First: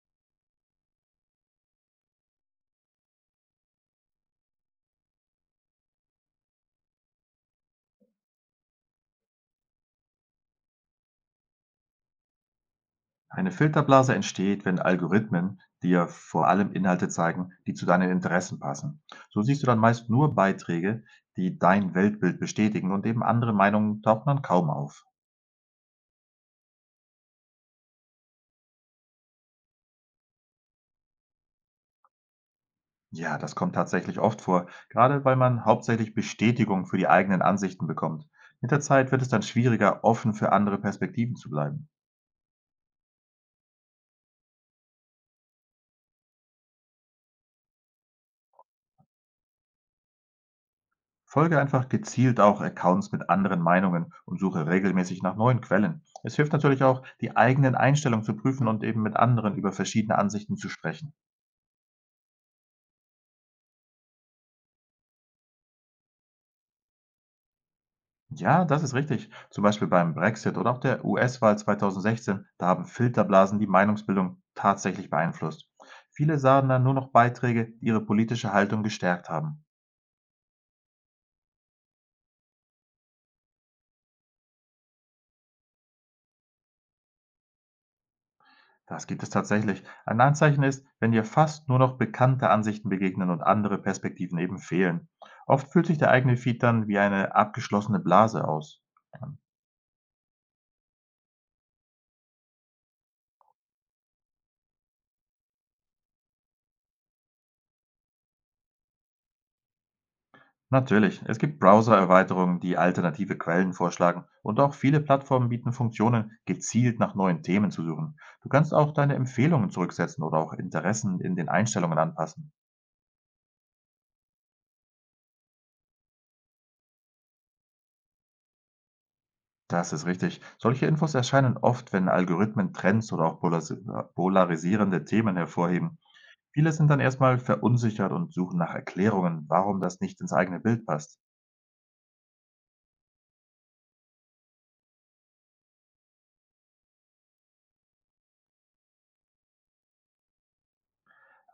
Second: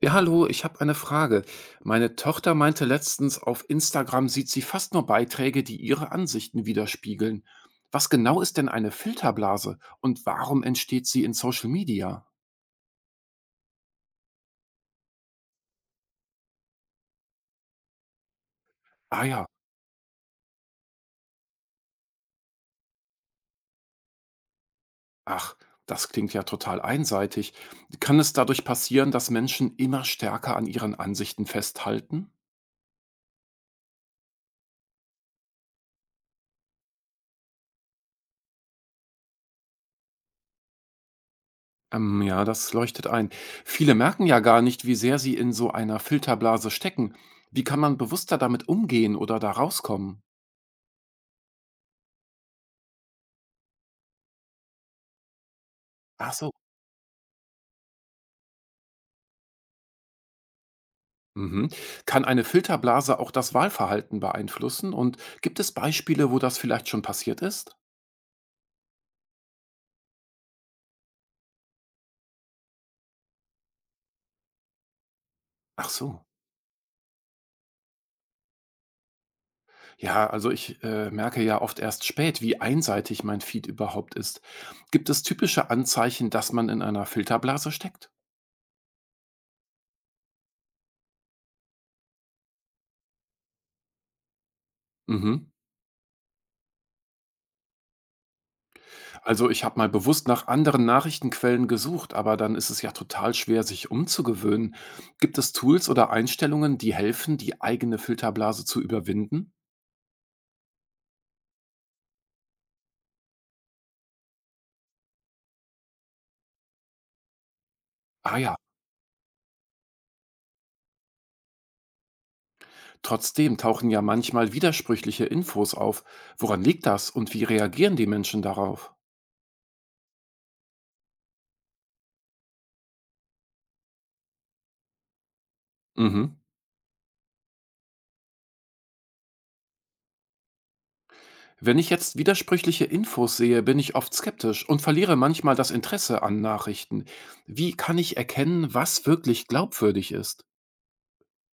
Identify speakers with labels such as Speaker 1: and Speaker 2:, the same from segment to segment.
Speaker 1: Ja, hallo, ich habe eine Frage. Meine Tochter meinte letztens, auf Instagram sieht sie fast nur Beiträge, die ihre Ansichten widerspiegeln. Was genau ist denn eine Filterblase und warum entsteht sie in Social Media?
Speaker 2: Eine Filterblase entsteht, wenn Algorithmen dir vor allem Inhalte zeigen, die zu deinen Interessen passen.
Speaker 1: Ah
Speaker 2: So
Speaker 1: ja,
Speaker 2: siehst du dann meist nur Beiträge, die dein Weltbild bestätigen und eben andere Meinungen tauchen dann kaum auf.
Speaker 1: ach, das klingt ja total einseitig. Kann es dadurch passieren, dass Menschen immer stärker an ihren Ansichten festhalten?
Speaker 2: Ja, das kommt tatsächlich oft vor, gerade weil man hauptsächlich Bestätigung für die eigenen Ansichten bekommt. Mit der Zeit wird es dann schwieriger, offen für andere Perspektiven zu bleiben.
Speaker 1: Ja, das leuchtet ein. Viele merken ja gar nicht, wie sehr sie in so einer Filterblase stecken. Wie kann man bewusster damit umgehen oder da rauskommen?
Speaker 2: Folge einfach gezielt auch Accounts mit anderen Meinungen und suche regelmäßig nach neuen Quellen.
Speaker 1: Ach
Speaker 2: Es
Speaker 1: so.
Speaker 2: hilft natürlich auch, die eigenen Einstellungen zu prüfen und eben mit anderen über verschiedene Ansichten zu sprechen.
Speaker 1: Mhm. Kann eine Filterblase auch das Wahlverhalten beeinflussen? Und gibt es Beispiele, wo das vielleicht schon passiert ist?
Speaker 2: Ja, das ist richtig. Zum Beispiel beim Brexit oder auch der US-Wahl 2016, da haben Filterblasen die Meinungsbildung tatsächlich beeinflusst.
Speaker 1: Ach so.
Speaker 2: Viele sahen dann nur noch Beiträge, die ihre politische Haltung gestärkt haben.
Speaker 1: Ja, also ich merke ja oft erst spät, wie einseitig mein Feed überhaupt ist. Gibt es typische Anzeichen, dass man in einer Filterblase steckt?
Speaker 2: Das gibt es tatsächlich. Ein Anzeichen ist, wenn dir fast nur noch bekannte Ansichten begegnen und andere Perspektiven eben fehlen.
Speaker 1: Mhm.
Speaker 2: Oft fühlt sich der eigene Feed dann wie eine abgeschlossene Blase aus. Ähm,
Speaker 1: Also ich habe mal bewusst nach anderen Nachrichtenquellen gesucht, aber dann ist es ja total schwer, sich umzugewöhnen. Gibt es Tools oder Einstellungen, die helfen, die eigene Filterblase zu überwinden?
Speaker 2: Natürlich, es gibt Browser-Erweiterungen, die alternative Quellen vorschlagen und auch viele Plattformen bieten Funktionen, gezielt nach neuen Themen zu suchen.
Speaker 1: Ah
Speaker 2: Du
Speaker 1: ja.
Speaker 2: kannst auch deine Empfehlungen zurücksetzen oder auch Interessen in den Einstellungen anpassen.
Speaker 1: Trotzdem tauchen ja manchmal widersprüchliche Infos auf. Woran liegt das und wie reagieren die Menschen darauf?
Speaker 2: Das ist richtig. Solche Infos erscheinen oft, wenn Algorithmen Trends oder auch polarisierende Themen hervorheben.
Speaker 1: Mhm.
Speaker 2: Viele sind dann erstmal verunsichert und suchen nach Erklärungen, warum das nicht ins eigene Bild passt.
Speaker 1: Wenn ich jetzt widersprüchliche Infos sehe, bin ich oft skeptisch und verliere manchmal das Interesse an Nachrichten. Wie kann ich erkennen, was wirklich glaubwürdig ist?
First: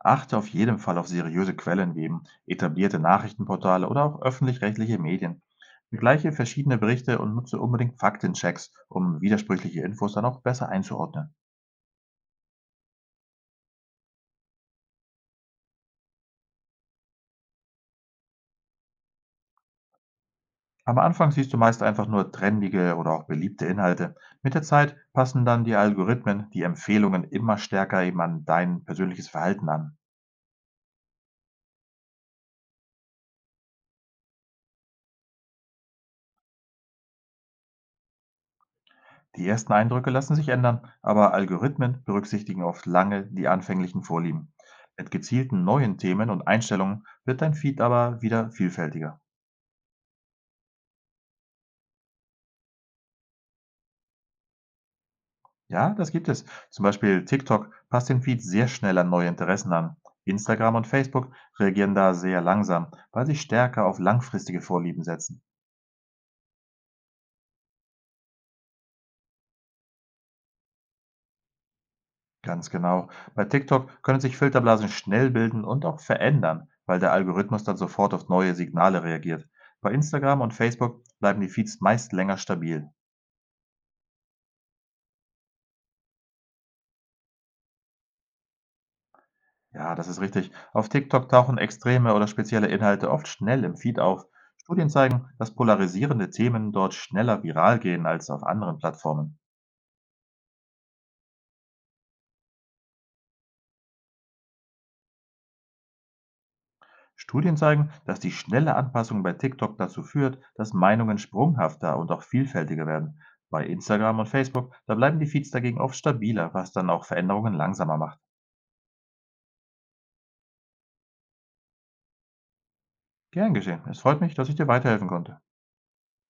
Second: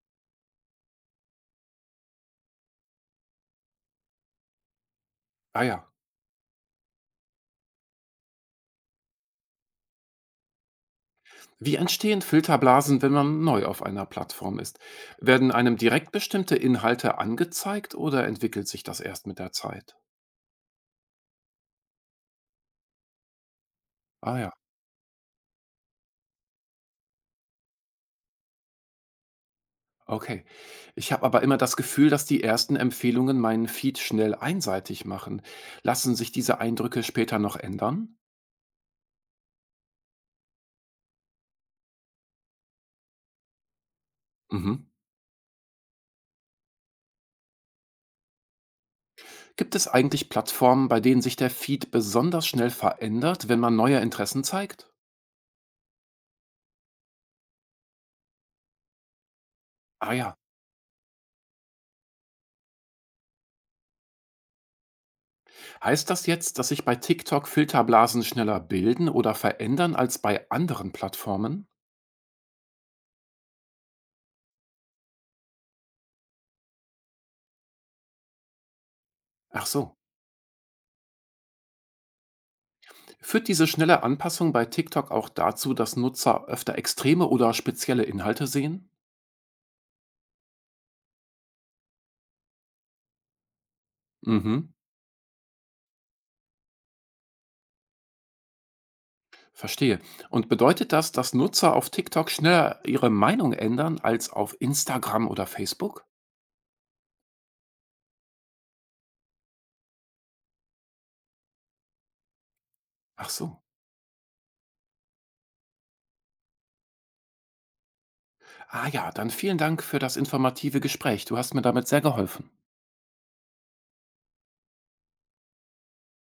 Speaker 2: Achte auf jeden Fall auf seriöse Quellen wie eben etablierte Nachrichtenportale oder auch öffentlich-rechtliche Medien.
Speaker 1: Ah ja.
Speaker 2: Vergleiche verschiedene Berichte und nutze unbedingt Faktenchecks, um widersprüchliche Infos dann auch besser einzuordnen.
Speaker 1: Wie entstehen Filterblasen, wenn man neu auf einer Plattform ist? Werden einem direkt bestimmte Inhalte angezeigt oder entwickelt sich das erst mit der Zeit?
Speaker 2: Am Anfang siehst du meist einfach nur trendige oder auch beliebte Inhalte.
Speaker 1: Ah ja.
Speaker 2: Mit der Zeit passen dann die Algorithmen die Empfehlungen immer stärker eben an dein persönliches Verhalten an.
Speaker 1: Okay. Ich habe aber immer das Gefühl, dass die ersten Empfehlungen meinen Feed schnell einseitig machen. Lassen sich diese Eindrücke später noch ändern?
Speaker 2: Die ersten Eindrücke lassen sich ändern, aber Algorithmen berücksichtigen oft lange die anfänglichen Vorlieben.
Speaker 1: Mhm.
Speaker 2: Mit gezielten neuen Themen und Einstellungen wird dein Feed aber wieder vielfältiger.
Speaker 1: Gibt es eigentlich Plattformen, bei denen sich der Feed besonders schnell verändert, wenn man neue Interessen zeigt?
Speaker 2: Ja, das gibt es. Zum Beispiel TikTok passt den Feed sehr schnell an neue Interessen an.
Speaker 1: Ah ja.
Speaker 2: Instagram und Facebook reagieren da sehr langsam, weil sie stärker auf langfristige Vorlieben setzen.
Speaker 1: Heißt das jetzt, dass sich bei TikTok Filterblasen schneller bilden oder verändern als bei anderen Plattformen?
Speaker 2: Ganz genau. Bei TikTok können sich Filterblasen schnell bilden und auch verändern, weil der Algorithmus dann sofort auf neue Signale reagiert.
Speaker 1: Ach
Speaker 2: Bei
Speaker 1: so.
Speaker 2: Instagram und Facebook bleiben die Feeds meist länger stabil.
Speaker 1: Führt diese schnelle Anpassung bei TikTok auch dazu, dass Nutzer öfter extreme oder spezielle Inhalte sehen?
Speaker 2: Ja, das ist richtig. Auf TikTok tauchen extreme oder spezielle Inhalte oft schnell im Feed auf.
Speaker 1: Mhm.
Speaker 2: Studien zeigen, dass polarisierende Themen dort schneller viral gehen als auf anderen Plattformen.
Speaker 1: Verstehe. Und bedeutet das, dass Nutzer auf TikTok schneller ihre Meinung ändern als auf Instagram oder Facebook?
Speaker 2: Studien zeigen, dass die schnelle Anpassung bei TikTok dazu führt, dass Meinungen sprunghafter und auch vielfältiger werden.
Speaker 1: Ach so.
Speaker 2: Bei Instagram und Facebook, da bleiben die Feeds dagegen oft stabiler, was dann auch Veränderungen langsamer macht.
Speaker 1: Ah ja, dann vielen Dank für das informative Gespräch. Du hast mir damit sehr geholfen.
Speaker 2: Gern geschehen. Es freut mich, dass ich dir weiterhelfen konnte.